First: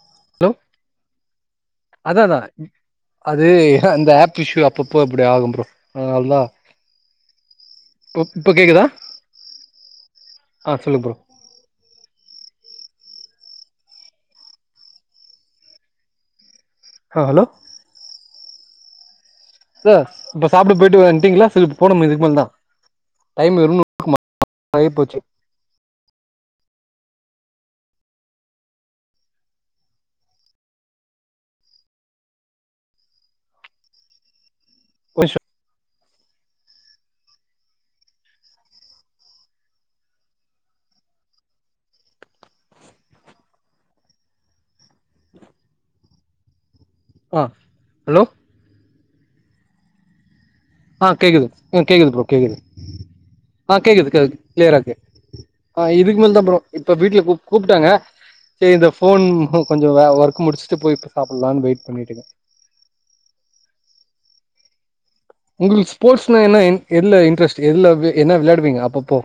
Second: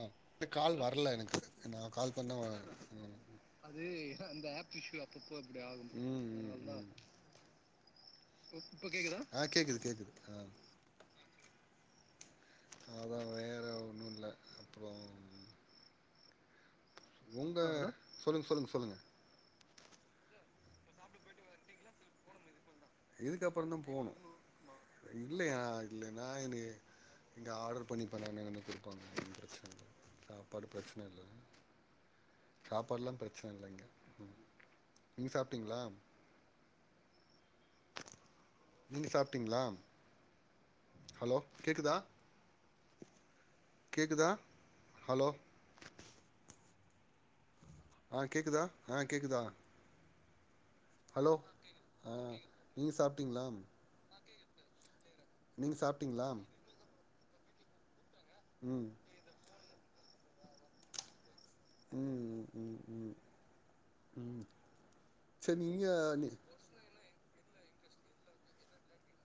ஆ hello call வர்ல எனக்கு நா கால் அதா பண்ண அதா வ ம் அது ம் அந்த ஆப் இஷ்யூ அப்பப்போ இப்டி ஆகும் ப்ரோ அதனாலதா ம் ம் இ இப்ப கேக்குதா ஆ கேக்குது கேக்குது ஆ சொல்லுங்க ப்ரோ அதா வேற ஒன்னுல்ல அப்றோ ஆ ஹலோ உங்க சொல்லுங் சொல்லுங்க சொல்லுங்க சா இப்ப சாப்புட போயிட்டு வன்ட்டீங்ளா ச இப்ப போனுமா இதுக் மேலதா இதுக்கப்பறந்தா போனு ஆகி போச்சு இல்லயா இல்ல நா இனி இங்க ஆர்டர் பண்ணி பண்ண [unintelligible] குடுப்பாங்க ஒன்னு பிரச்சனல்ல சாப்பாடு பிரச்சன இல்ல சாப்பாடு லா பிரச்சன இல்ல இங்க ம் ஒரு நீங்க நிமிஷோ சாப்டீங்களா? நீங்க சாப்டீங்ளா ஹலோ கேக்குதா கேக்குதா ஹலோ ஆ ஹலோ ஆ கேக்குதா ஆ கேக்குதா ஆ ஹலோ கேக்குது கேக்குது ஆ ப்ரோ நீங்க சாப்ட்டீங்களா ஆ கேக்குது கேக் க்ளியரா கே நீங்க ஆ இதுக்கு சாப்ட்டீங்களா மேல் தா ப்ரோ இப்ப பீட்டிய உங்க கூப்டாங்க செரி இந்த ம் ஃபோன் கொஞ்சோ வ ஒர்க் முடிச்சுட்டு போய் இப் சாப் ம் ம் ம் ம் ம் சரி நீங்க உங்ளுக் நீ ஸ்போர்ட்ஸ்னா என்ன இன் எதுல இன்ட்ரெஸ்ட் எதுல வெ என்ன வெளாடுவீங்க அப்பபோ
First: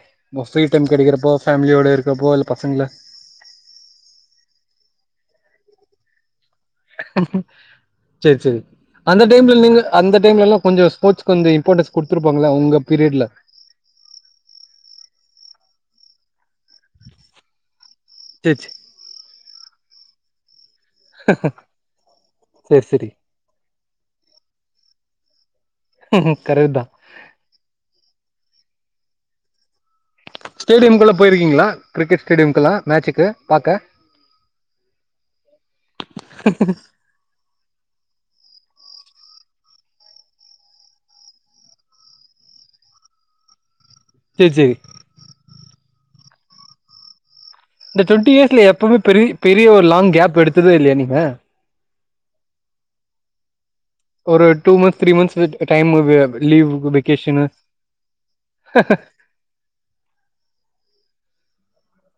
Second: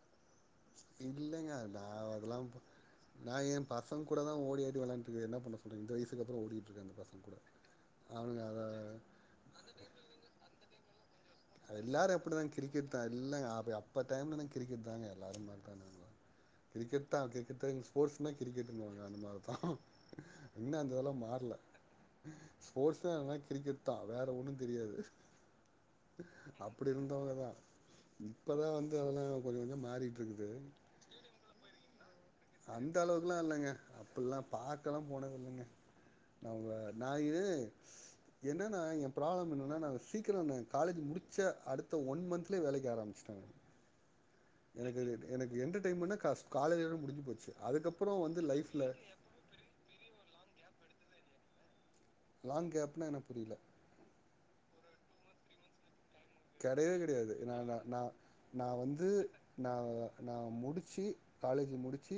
இல்லங்க அது நா அதெல்லா இல்ல போ பசங்கள நா எ பசங் கூடலா ஓடியாடி வெளாண்டது கெடையாது என்னா பண்ண சொ இந்த வயசுக்கு அப்றோ ஓடி செரி செரி அந்த டைம்ல நீங்க அந்த டைம்லலா கொஞ்சோ ஸ்போர்ட்ஸ் கொஞ்சோ இம்பார்ட்டன்ஸ் எல்லாரு அப்டிதா குடுத்துருப்பாங்கள உங்க கிரிக்கெட்தா பீரியட்ல எல்லா அப்ப டைம்லதா கிரிக்கெட் தாங்க எல்லாரு மாரி பண்ணாணு கிரிக்கெட் தா கிரிக்கெட்தாங் எங்ளுக் ஸ்போர்ட்ஸ்னா சேரி கிரிக்கெடுனுவாங்க அந்த மாரி ஆ [inaudible] இன்னு அந்த இதுலா மாறல சேரி சேரி ஸ்போர்ட்ஸ்னா என்ன கிரிக்கெட் தா வேற ஒன்னு தெரியாது கரெக்ட் தா அப்டி இருந்தவங்கதா ம் இப்பதா வந்து அதெல்லா கொஞ்சோ கொஞ்சோ மாறிட்ருக்கு ஸ்டேடியம் குள்ள போய்ருக்கிங்ளா அந்த அளவுக்குல்லா இல்லங்க அப்புல்லா பாக்கல்லா போனது இல்லங்க நம்ம ஞாயிறு என்னன்னா என் ப்ராப்ளம் என்னன்னா நா சீக்கிரம் என்ன காலேஜ் முடிச்ச அடுத்த ஒன் மந்த்லே வேலைக்கி ஆரம்பிச்சுடாங்க சேரி சேரி எனக்கு அதுட் எனக் எந்த டைமுன்னா காஸ் காலேஜ்ஜோட முடிஞ்சு போச்சு இந்த அதுக்கப்புற டுவெண்டி வந்து இயர்ஸ்ல லைஃப்ல எப்பவுமே பெரி பெரிய ஒரு லாங் கேப் எடுத் த்ததே இல்லயா நீங்க லாங் கேப்னா என்ன புரில ஒரு டூ மந்த்ஸ் த்ரீ மந்த்ஸ் இது ட் டைமு வே கெடையவே கெடையாது நா நா நா நா வந்து நா நா முடுச்சு காலேஜ் முடுச்சு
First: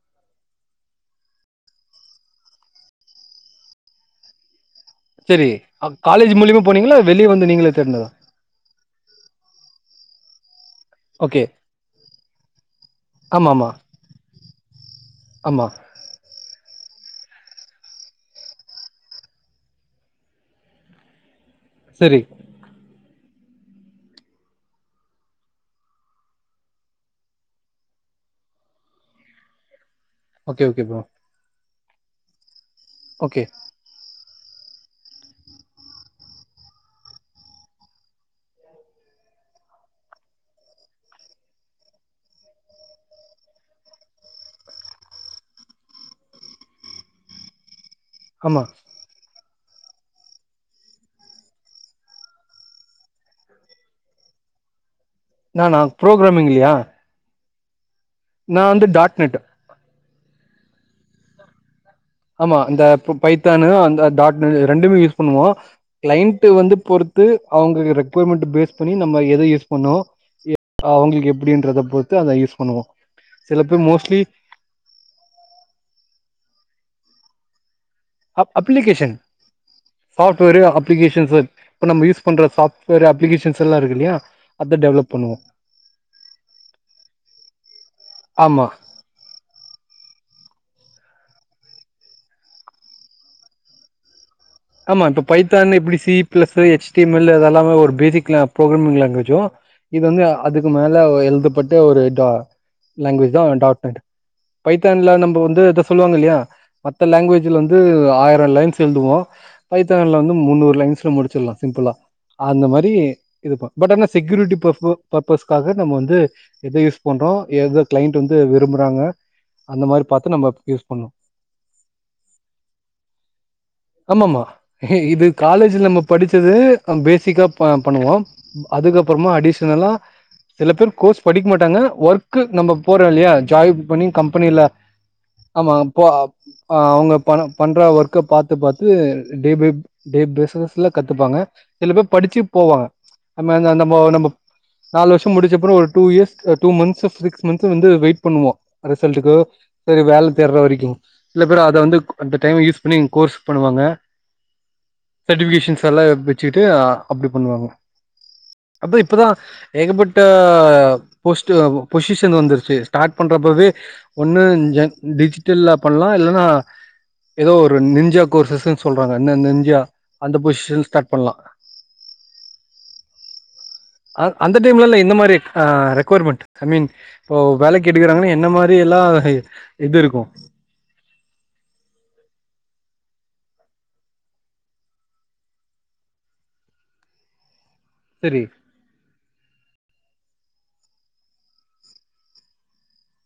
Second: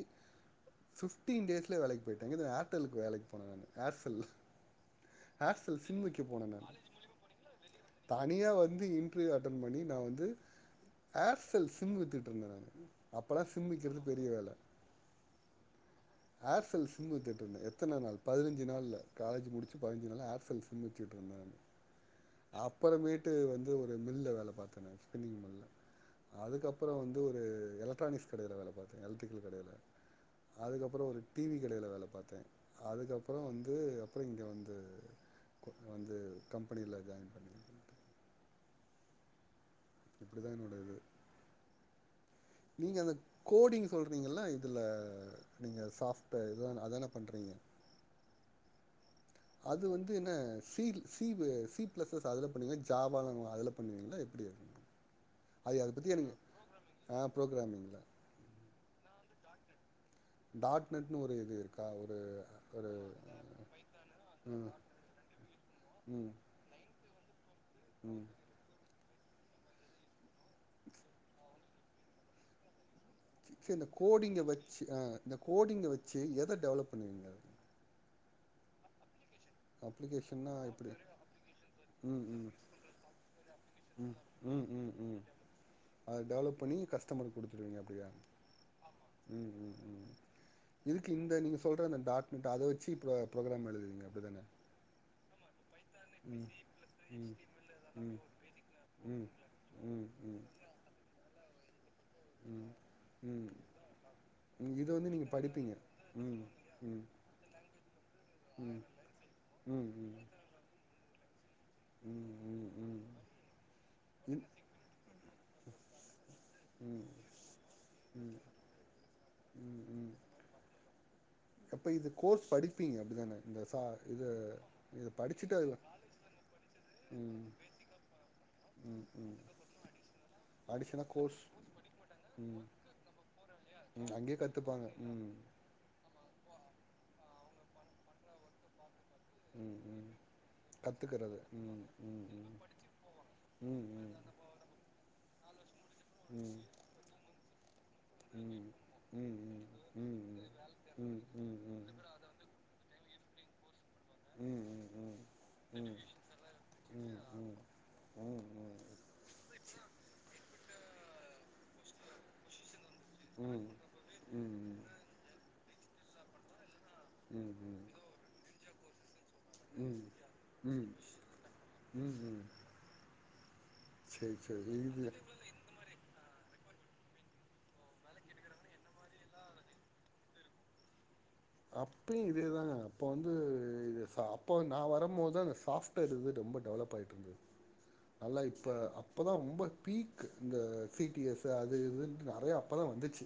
ஃபிஃப்டீன் டேஸ்ல வேலைக்கு போயிட்ட இங்கதா ஏர்டல்லுக்கு வேலைக்கு போன நானு ஏர்செல் சேரி ஏர்சல் சிம் விக்க காலேஜ் போனங்க மூலியமா போனீங்களா வெளிய வந்து நீங்களே தேடுனதா தனியா வந்து இன்டர்வியூ அட்டன் பண்ணி நா வந் து ஏர் ஓகே செல் சிம் வித்துட்டு இருந்த நானு அப்பல்லா ஆமா ஆமா சிம் விக்குறது பெரிய வேல ஆமா ஏர் செல் சிம் வித்துட்டு இருந்த எத்தன நாள் பதினஞ்சு நாள்ல காலேஜ் முடுச்சு பதினஞ்சு நாள்ல ஏர் செல் சிம் வித்துட்டு இருந்த சரி அப்புறோமேட் விட்டு வந்து ஒரு மில்ல வேல பாத்த நானு ஸ்பின்னிங் மில்ல அதுக்கப்புறோ வந்து ஒரு எலக்ட்ரானிக்ஸ் கடையில வேல பாத்த எலக்ட்ரிக்கல் கடையில ஓகே ஓகே ஃப்ரோ அதுக்கப்புறோ ஒரு டிவி காடையில வேல பாத்த அதுக்கப்புறோ ஓகே வந்து அப்புறோ இங்க வந் து வந்து கம்பெனில ஜாயின் பண்ணி இப்புடிதா என்னோடது நீங்க அந்த கோடிங் சொல்றீங்கள இதுல நீங்க சாஃப்ட் வேர் இதான அதான பண்றீங்க ஆமா அது வந்து என்ன C C C plus plus அதுல பண்ணுவீங்களா ஜவால்லா இருக்குல அதுல பண்ணுவீங்களா எப்டி இருக்கு நானா புரோகுராமிங் இல்லையா புரோகுராமிங்ள நா வந்து டாட் நெட்டு டாட் நெட்னு ஒரு இது இருக் ஆமா இந்த பைத்தானு அந்த டாட் நெட் ம் ரெண்டுமே யூஸ் பண்ணுவோ ம் கிளைண்ட்டு வந்து பொறுத் து அவங்கக்கு ம் ரெக்கொயர்மெண்ட் பேஸ் பண்ணி நீ நம்ம எத யூஸ் பண்ணோ அவங்களுக்கு எப்டின்றத பொறுத்து அத யூஸ் பண்ணுவோ சில சேரி பேர் இந்த மோஸ்ட்லி கோடிங்க வெச்சு ஆ இந்த கோடிங்க வெச் சு எத டெவலப் பண்ணுவீங்க அப் அப்ளிகேஷன் அப்ளிகேஷன்னா சாஃப்ட்வேரு எப்புடி அப்ளிகேஷன்ஸ் இப்ப நம்ம யூஸ் ம் பண்ற ம் சாஃப்ட்வேர் அப்ளிகேஷன்ஸ் எல்லா இருக்கு இல்லையா ம் ம் அத ம் டெவலப் ம் பண்ணுவோ அத டெவலப் பண்ணி கஸ்டமருக்கு குடுத்துருவீங்க அப்டியே ஆமா ம் ம் ம் இதுக்கு இந்த நீங்க சொல்ற இந்த டாட் நெட் அத வெச்சு இப்ப புரோகுராம் எழுதுவீங்க அப்டிதான ஆமா இப்ப பைத் தானு எப்டி C plus S T M L ம் அதெல்லாமே ஒரு ம் பேசிக் லெவல் புரோகுராம் ம் இல்லையாங்க ம் ஜோ இது ம் வந்து அதுக்கு மேல எழுதப்பட் இந்த ஒரு டா ம் லேங்குவேஜ்தா ம் டாட் நெட் ம் இது வந்து பைத்தான்ல நீங்க நம்ப வந்து படிப்பீங்க இத சொல்லுவாங்க இல்லையா ம் ம் மத்த லாங் வேஜ்ல வந்து ஆயிரோ ம் லைன்ஸ் எழுதுவோ ம் ம் பைத்தான்ல வந்து முன்னூறு லேங் லிஸ்ல்ல முடிச்சல்லா சிம்பிளா ம் அந்த ம் மாரி ம் இது ப பட் ஆன ம் செக்குரிட்டி பாப்போ பா பஸ்காக நம்ம வந்து எதோ யூஸ் ம் பண்றோ எதோ கிளைண்ட் ம் வந்து விரும்புறாங்க ம் அந்த மாரி ம் பாத்து நம்ம யூஸ் பண்ணோ அப்ப இது கோர்ஸ் படிப்பீங்க அப்பிடிதான ஆமாம்மா இது அதுல காலேஜ்ல நம்ம படிச்சது ம் பேசிக்கா பா பண்ணுவோ ம் அதுக்கப்புறமா ம் அடிஷனலா சில பேர் கோர்ஸ் படிக்க மாட்டாங்க ஒர்க் ம் நம்ம போறோ இல்லையா ஜாய் பண்ணி ம் அங்கயே கம்பெனில கத்துப்பாங்க ம் ஆமா போ ஆ அவங்க பண பண்ற ஒர்க்க பாத் த் பாத்து டே ப ம் ம் டே பேஸ்நஸ்ல கத்துப்பாங்க கத்துக்கறது ம் சில பேர் ம் படிச்சி ம் போவாங்க ம் நம்ம ம் நம்மோ நம் நாலு வருஷ் ப் முடிச்சப்புறோ ஒரு டூ இயர்ஸ் ம் ம் டூ மந்த்ஸ் மந்த் வந்து வெயிட் ம் பண்ணுவோ ம் ரிசல்ட்க்கு ம் ம் வேல ம் தேடுற வரைக்கு ம் ம் ம் ம் ம் ம் ம் ம் ம் சில ம் பேர் அத வந்து அந்த டைம் யூஸ் ப்பனிங் கோர்ஸ் பண்ணுவாங்க சட்டிபிகேஷன்ஷ்ல்லா ம் வச்சிட்டு அப்பிடி பண்ணுவாங்க ம் அப்ப இப்பதா ஏகப்பட்ட ஆ போஸ்ட்டு பொசிஷன் வந்திருச்சி டாட்ப் பண்றப்பவே ஒன்னு ஜே டிஜிட்டல்லாப் பண்ணலா இல்லன்னா ஏதோ ஒரு நிஞ்சாக் ஷ்னு சொல்றாங் வன்ன நெஞ்சா ம் ம் அந்த ம் ம் பொசிஷன் ஸ்டார்ட் பண்ணலா ம் ம் அ சரி அந்த சரி டைம்லல்ல இது எந்த மாரி ரெக்வர்மெண்ட் ஐ மீன் இப்போ வேலை கெட்டுக்கறாங்கன்னா என்ன மாரி எல்லா இது இருக்கு அப்பியு இதேதாங்க அப்ப வந்து இது சா அப்போ நா வரும்போதுதா இந்தந்த சாஃப்ட்வேர் இது ரொம்ப டெவலப் ஆயிட்டு இருந் நல்லா சரி இப்ப அப்பதா ரொம்ப பீக் க் இங்க சிடிஎஸ் அது இது நெறைய அப்போதா வந்திச்சி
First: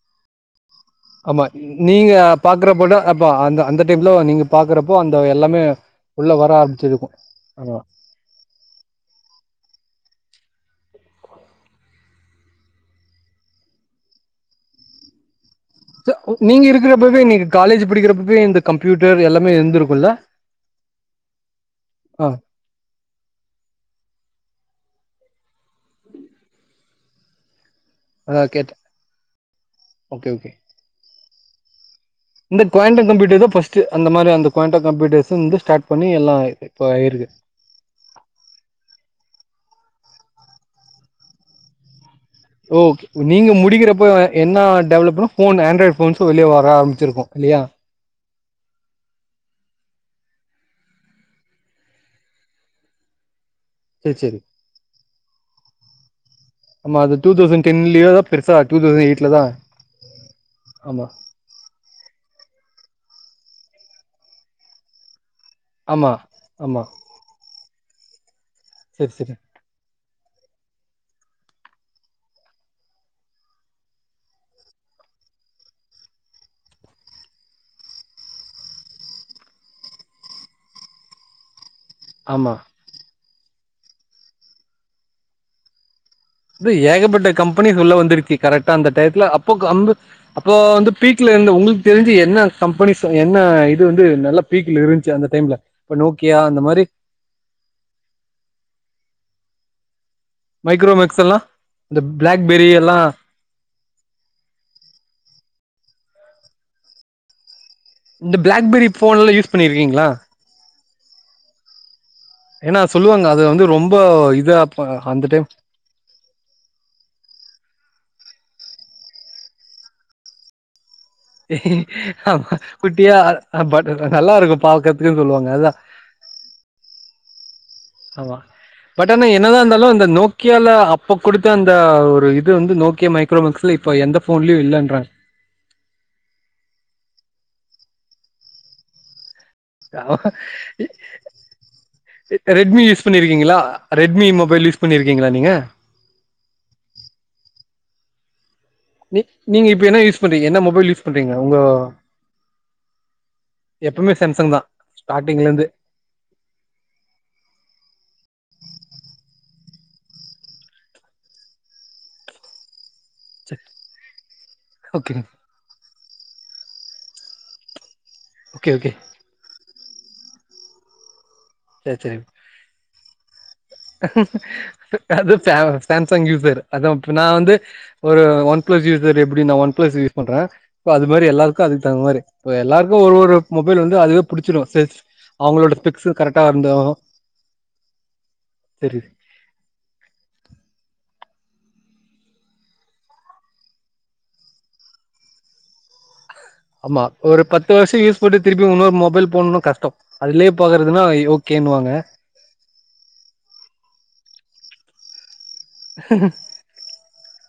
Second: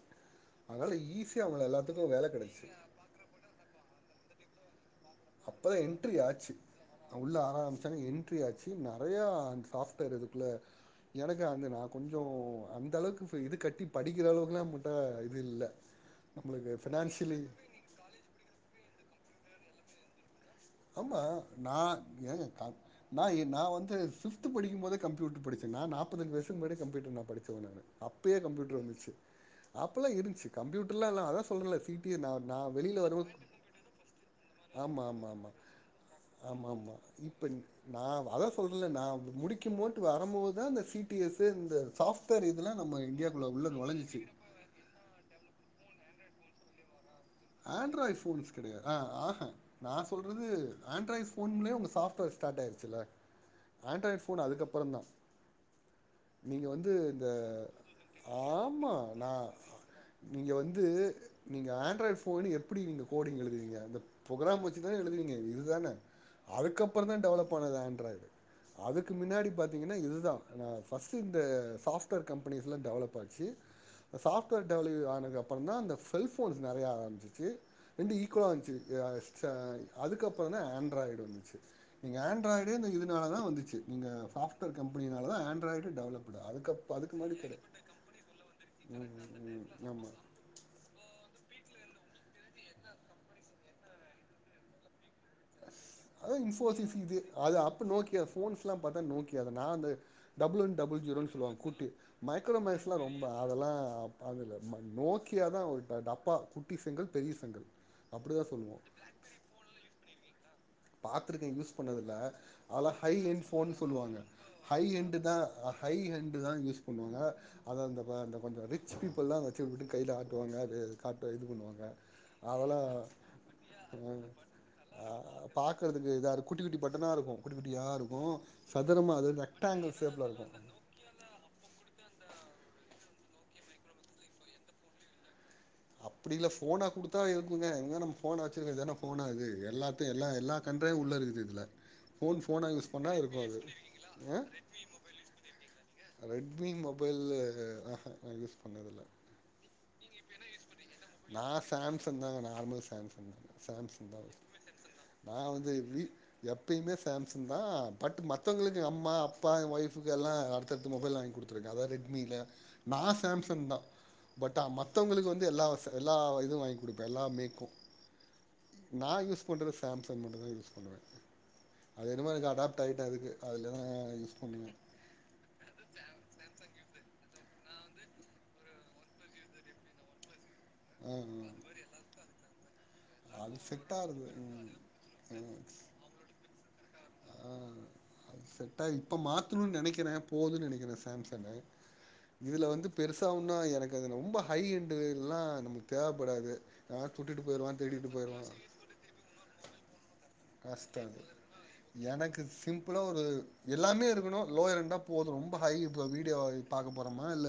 ஆமா நீங்க பாக்குற போல அப் ப்ப அந்த அந்த டைம்ல நீங்க பாக்குறப் அப்பதா என்ட்ரி ஆச்சி உள்ள ஆமா ஆரம்பிச்சங்க என்ட்ரி ஆச்சி நெறையா ஸ்டாஃப் க்கரதுகுள்ள எனக்கு அந்த நா கொஞ்சோ அந்த அளவுக்கு ஃபோ இது கட்டி படிக்கிற அளவுக்குலா முட்டா இது இல்ல ச்ச நீங்க நம்மளுக்கு இருக்கிறப்பவே ஃபினான்ஷியலி நீங்க காலேஜ் படிக்கிறப்பவே இந்த கம்ப்யூ ட்டர் எல்லாமே இருந்துருக்குல்ல ஆமா நா ஏங்க நா நா வந்து பிப்து படிக்கும் போதே கம் கம்யூட்டர் படுச்சீங்ளா நா நாற்பத்தஞ்சு வருஷத்கு முன்னாடியே கம்யூட்டர் ந படிச்சவ நானு அப்பயே அதா கேட்டே கம்ப்யூட்டர் வந்துச்சு அப்போல்லா ஓகே இருந்துச்சு ஓகே கம்ப்யூட்டர்லா எல்லா அதா சொல்ல சீட்டு இந்த குவண்டம் கம்யூட்டர் தா பஸ்டு அந்த மாதிரி அந்த குவண்ட ஆமா, கம்யூட்டர்ஸ் வந்து ஆமா ஸ்டார்ட் பண்ணி எல்லா ஆமா இப்போ ஆயிருக்கு இப்ப நா அதா சொல்றேல நா வந்து முடிக்கும் போட்டு வரும்போதுதா இந்த சி டி எஸ் இந்த சாஃப் ஓகே நீங்க முடிக்கிறப்ப என்னா டெவலப்த போன் ஆண்ட்ராய்ட் பன்ஸும் வெளிய வர ஆரமிச்சிருக்கக்கு ஆண்ட்ராய்ட் ஃபோன் கிடையாது ஆ ஆஹ நா சொல்றது ஆண்ட்ராய்ட் போன்லே உங்க சாப்ட்வேர் ஸ்டார்ட் ஆயிருச்சுல சேரி ஆண்ட்ராய்ட் சேரி போன் அதுக்கப்றோ தா நீங்க வந்து ஆமா அது இந்த டூ தௌசண்ட் டென்லயோ தா பெருசா டூ ஆமா தௌசண்ட் எயிட்ல நா தா நீங்க வந்து ஆமா நீங்க ஆண்ட்ராய்டு கோடிங் எப்டி நீங்க கோடிங் எழுதுவீங்க இந்த ப்ராக்ராம் வெச்சு தான எழுதுவீங்க இது தான ஆமா ஆமா அதுக்கப்புற தா டெவலப் பண்ணதா து [unintelligible] சேரி அதுக்கு சேரி முன்னாடி பாத்தீங்கனா இது அத ஃபஸ்டு இந்த சாஃடுவேர் கம்பெனிஸ்லா டெவலப் ஆச்சு அந்த சாஃப்ட்வேர் டெவல ஆனது அப்றோ தா அந்த செல்போன்ஸ் நெறயா ச்சு ரெண்டு ஈக்குவலா வந்துச்சு அதுக்கப்றோ தா ஆண்ட்ராய்டு வந்துச்சு நீங்க ஆமா ஆண்ட்ராய்டு இந்த இது இதுனால தா வந்துச்சு நீங்க சாப்ட்வேர் கம்பெனால தா ஆண்டராய்டு டெவலப் ஏகப்பட்ட கம்பெனிஸ் உள்ள வந்துருக்கு கரெக்டா அந்த டயத்ல அப்போ ஆமாம் அப்ப வந்து பீக்ல இருந்து ஒங்களுக்கு தெரிஞ்சு என்ன கம்பெனிஸ் என்ன இது வந்து நல்ல பீக்ல இருச்சு அந்த டைம்ல இப்ப அத நோக்கியா அந்த மாரி இன்போசிஸ் இது அது அப்ப நோக்கியா போன்ஸ் எல்லா பாத்தா நோக்கியாதா நான்ந்து [unintelligible] டபுள் ஒன் டபுள் மைக்ரோமேக்ஸ் ஜீரோன்னு எல்லா சொல்லுவாங்க கூட்டு இந்த மைக்ரோ பிளாக்பெரி எல்லா மேக்ஸ்லா ரொம்ப அதெல்லா அதுல நோக்கியாதா ஒரு டப்பா குட்டிசெங்கல் பெரியசெங்கல் இந்த பிளாக்பெரி போன் எல்லா யூஸ் பண்ணியிருக்கீங்களா பாத்துருக்கே யூஸ் பண்ணது இல்ல ஏன்னா அத சொல்லுவாங்க அது ஹைஹண்ட வந்து போன் ரொம்ப சொல்லுவாங்க இதா ஹை ப- ஹண்டு அந்த தா டைம் ஹை ஹண்டு தா யூஸ் பண்ணுவாங்க அத அந்த அப்போ அந்த கொஞ்சோ ரிச் பீப்பல்லா வச்சு விட்டு கையில ஆட்டுவாங்க அது காட்ட இது பண்ணுவாங்க ஆமா அதெல்லா குட்டியா பட் நல்லா இருக்கும் பாக்கறதுக்கு சொல்லுவாங்க அதா பாக்கறதுக்கு இதாரு குட்டி குட்டி போட் த்தனா இருக்கும் ஆமா பட் ஆனா என்னதா இருந்தாலு ரெக்டாங்கிள் இந்த ஷேப்ல இருக்கு நோக்கியால அப்ப கொடுத்த அந்த ஒரு இது து வந்து நோக்கியோ மைக்ரோமக்ஸ்ல இப்ப எந்த போன்லியு இல்லன்ற அப்டில்ல ஃபோனா குடுத்தா இருக்குங்க இவங்கதா நம்ம ஃபோன வச்சிருக்கது என்ன ஃபோனா அது எல்லாத்தியு எல்லா எல்லா கண்ட்ராவியு உள்ள இருக்குது இதுல ஃபோன் ஃபோன ரெட்மி யூஸ் பண்ணா இருக்கும் பண்ணிருக்கீங்களா அது ரெட்மி மொபைல் யூஸ் பண்ணிருக்கீங்களா நீங்க ஆ ரெட்மி மொபைலு ஆஹா யூஸ் பண்ண நீ நீங்க இப்ப என்ன யூஸ் பண்றீங்க என்ன மொபைல் யூஸ் பண்றீங்க நா உங்க சேம்சங் தாங்க நார்மல் சேம்சங் சேம்சங் எப்பவுமே தா சாம்சங் நா ஸ்டார்டிங்ல இருந்து வந்து வி எப்பயுமே சேம்சங் தா பட்டு மத்தவங்களுக்கு எங்க அம்மா அப்பா என் ஒயஃபுக்கு எல்லாம் அடுத்தடுத்த மொபைல் வாங்கி கொடுத்துருக்க அதா ரெட்மியில நா சரி, சேம்சங் தா பட் ஓகே மத்தவங்களுக்கு வந்து எல்லா வச எல்லா இதுவு வாங்கி கொடுப்பே எல்லா மேக்கும் ஓகே ஓகே நான் யூஸ் பண்ற சேம்சங் மட்டும் தா யூஸ் பண்ணுவே செரி அது செரி என்னமோ எனக்கு அடாப்ட் ஆயிட்டே அதுக்கு அதுல தா யூஸ் பண்ணுவே அதா சேம் சேம்சங் யூசர் அதா இப்ப நா வந் து ஒரு ஒன் பிளஸ் யூசர் எப்படி நான் ஒன் பிளஸ் யூஸ் பண்ற இப்ப அது ஆ மாரி எல்லாருக்கு அதுக்கு தகுந்த மாரி இப்ப எல்லாருக்கு ஒரு ஒரு ஆ அது மொபைல் செட் வந்து அதுவே ஆகுது புடிச்சிரு ம் செ ம் அவுங்களோட பிக்ஸ அந்தோ ஆ அது செட்டா இப்ப மாத்தணும்னு நெனைக்கிற போதுனு நெனைக்கிற சேம்ச சனு இதுல வந்து பெருசா ஒன்னு எனக்கு அது ரொம்ப ஹை எண்டு இதுல்லா நம்பளுக்கு தேவ ஆமா ஒரு பத்து வருஷோ யூஸ் பண்ணி திருப்பியும் இன்னொரு மொபைல் போனுனா கஷ்டம் கஷ்டம் இது எனக்கு சிம்ப்ளா ஒரு எல்லாமே இருக்கணு லோ இரண்டா போதும் ரொம்ப ஹை இப்போ வீடியோ பாக்க போரோமா இல்ல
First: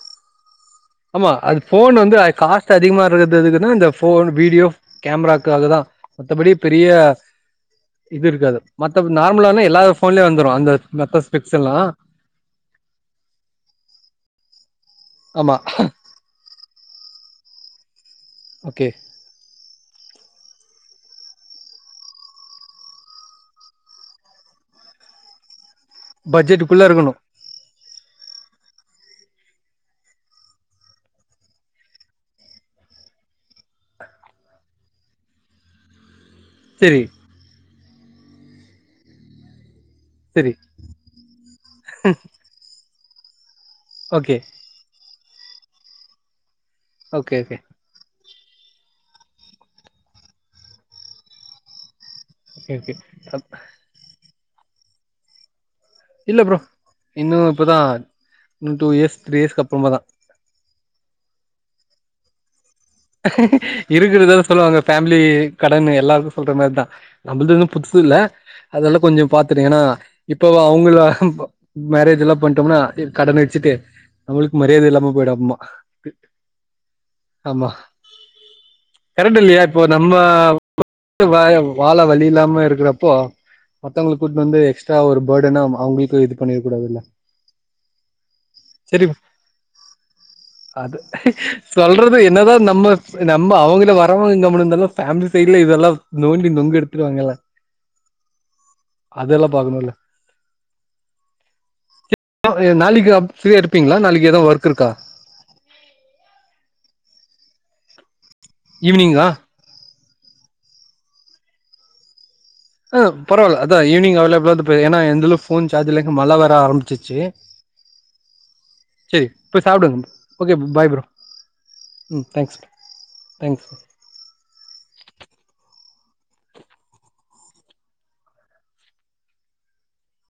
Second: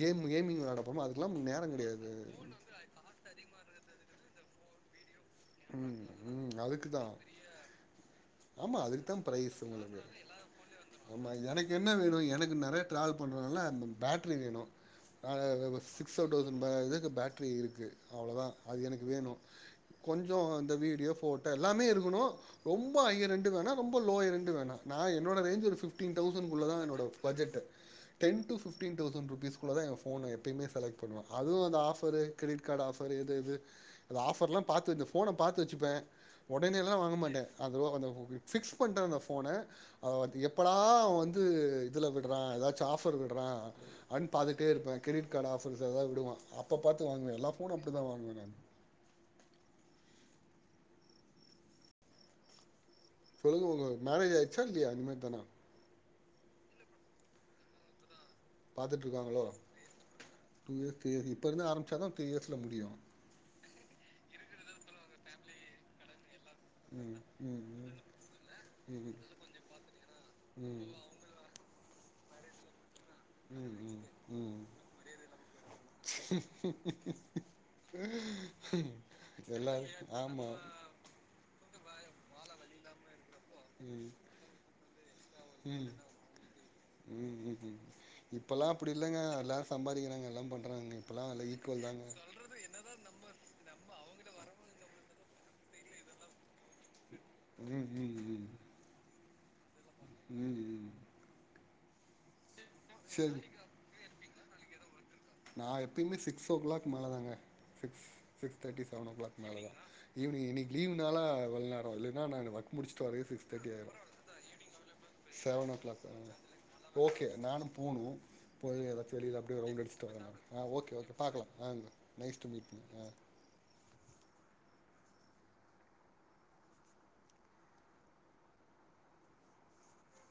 கேம் கேமிங் வெளாட ஆமா அது ஃபோனு வந்து காஸ்ட்டு அதிகமா இருக்கறது எதுக்குன்னா இந்த ஃபோன் வீடியோ கேமராக்காகதா ம் மத்தபடி ம் பெரிய அதுக்கு தா இது இருக்காது ஆமா மத்த அதுக்கு தா பிரைஸ் நார்மலானா எல்லா உங்களுக்கு ஃபோன்லே வந்துரு அந்த மத்த ஆமா பெக்ஸ் எனக்கு எல்லா என்ன வேணும் எனக்கு நிறைய நா ஆமா சிக்ஸ் லவுசண்ட் பா இது கு பேட்ரி இருக்கு அவ்ளோதா அது ஓகே எனக்கு வேணு கொஞ்சோ இந்த வீடியோ போட்டோ எல்லாமே இருக்கணு ரொம்ப ஹைய் ரெண்ட்டுக்கு வேணா ரொம்ப லோயர் ரெண்ட்டுக்கு வேணா நா என்னோட ரேஞ்ச்சு ஒரு பிஃப் டின் தௌசண்ட்குள்ளதா பட்ஜெட்டுக்குள்ள என்னோட இருக்கணு budget ten two fifteen thousand rupees குள்ளதா எங்க ஃபோனு எப்பயுமே செலைக்ட் பண்ணுவ அது அந்த ஆஃப்பரு கிரெடிட் கார்டு ஆஃப்பரு இது இது அது ஆஃப்ர்லாம் பாத்து இந்த ஃபோன பாத்து வெச்சுப்ப ஒடனே எல்லா செரி வாங்க மாட்ட அந்த ரோ அந்த ஓகே பிக்ஸ் பண்டனா ஃபோன அவ வந்து செரி எப்படா அவ வந்து இதுல விடுறா எதாச் ச்ச ஆஃப்ர் விடுறா அன் ஓகே பாத்துட்டே இருப்ப கிரெடிட் கார்டு ஆஃப்ர்ஸ் எதாவது விடுவா அப்போ பாத்து வாங்குவ ஓகே எல்லா ஓகே ஃபோனு அப்புடிதா வாங்குவ நானு ஓகே ஓகே சொல்லுங்க உங்க மேரேஜ் ஆயி சேரியா இந்த மாரி தானா இல்ல ஃப்ரோ இன்னு இப்பதா இன்னு டூ இயர்ஸ் த்ரீ இயர்ஸ்க்கு அப்புறமாதா தேதி இப்ப இருந்து ஆரம்பிச்சாதா த்ரீ இயர்ஸ்ல முடியு இருக்குறதா சொல்லுவாங்க ஃபேமிலி கடன் எல்லாரு சொல்ற மாரிதா ம் நம்முழுதொன்னு ம் புதுசு இல்ல ம் அதெல்லா ம் கொஞ்சோ பாத்துருங்க ஏன்னா இப்ப ம் அவுங்கள இப்போ மேரேஜ் எல்லா பண்ணிட்டோம்னா ட்டு கடன வெச்சிட்டு ம் ம் நம்மளுக்கு ம் மரியாத இல்லாம போயிடு அப்புறமா ஆமா கரெக்ட் இல்லையா இப்போ எல்லாரு நம்ம ஆமா வால வழி இல்லாம இருக்குறப்போ ம் மத்தவங்கள கூட்டின் வந்து எக்ஸ்ட்ரா எல்லா ஒருப் ம் ம் ம்ம் இப்பல்லா அப்டி சரி இல்லங்க எல்லாரு சம்பாதிக்கிறாங்க எல்லா அது பண்றாங்கங்க இப்பல்லா எல்லா ஈக்குவல் தாங்க சொல்றது என்னதா நம்ம நம்ம அவங்கள வரவங்க கம்முனு இருந்தாலு ஃபேமிலி சைடுல இதெல்லா நோண்டி நொங்கு எடுத் ம் ம் ம் அதெல்லா பாக்கணுல்ல உ உ அ உ நாளைக்கு ஃப்ரீயா இருப்பீங்ளா நாளைக்கு ஏதூ ஒர்க் ஒர்க் இருக்கா நா எப்பயுமே சிக்ஸ் ஓ கிளாக் மேலதாங்க சிக்ஸ் சிக்ஸ் தேட்டி செவனோ ஈவினிங்கா கிளாக் மேலா தா ஈவினிங் இன்னிக்கு லீ்வுனால இவ்ளோ நேரோ இல்லன்னா நா வ ஆ பரவால அதா ஈவினிங் அவைளபுலா [unintelligible] ஏனா எந்துலயும் ஃபோன் செவன் ஓ சார்ஜ் கிளாக் இல்ல மழ வர ஆரம்பிச்சிச்சி ஓகே நானு போணு போய் ஏதாச்சு ச்சரி வெளியில அப்டியே போய் ரவுண்ட் சாப்டுங்க அடிச்சுட்டு ஆ பாய் ஓகே ப்ரோ ஓகே பாக்கலா ஆ ம் nice to thanks meet you ஆ தேங்க்ஸ்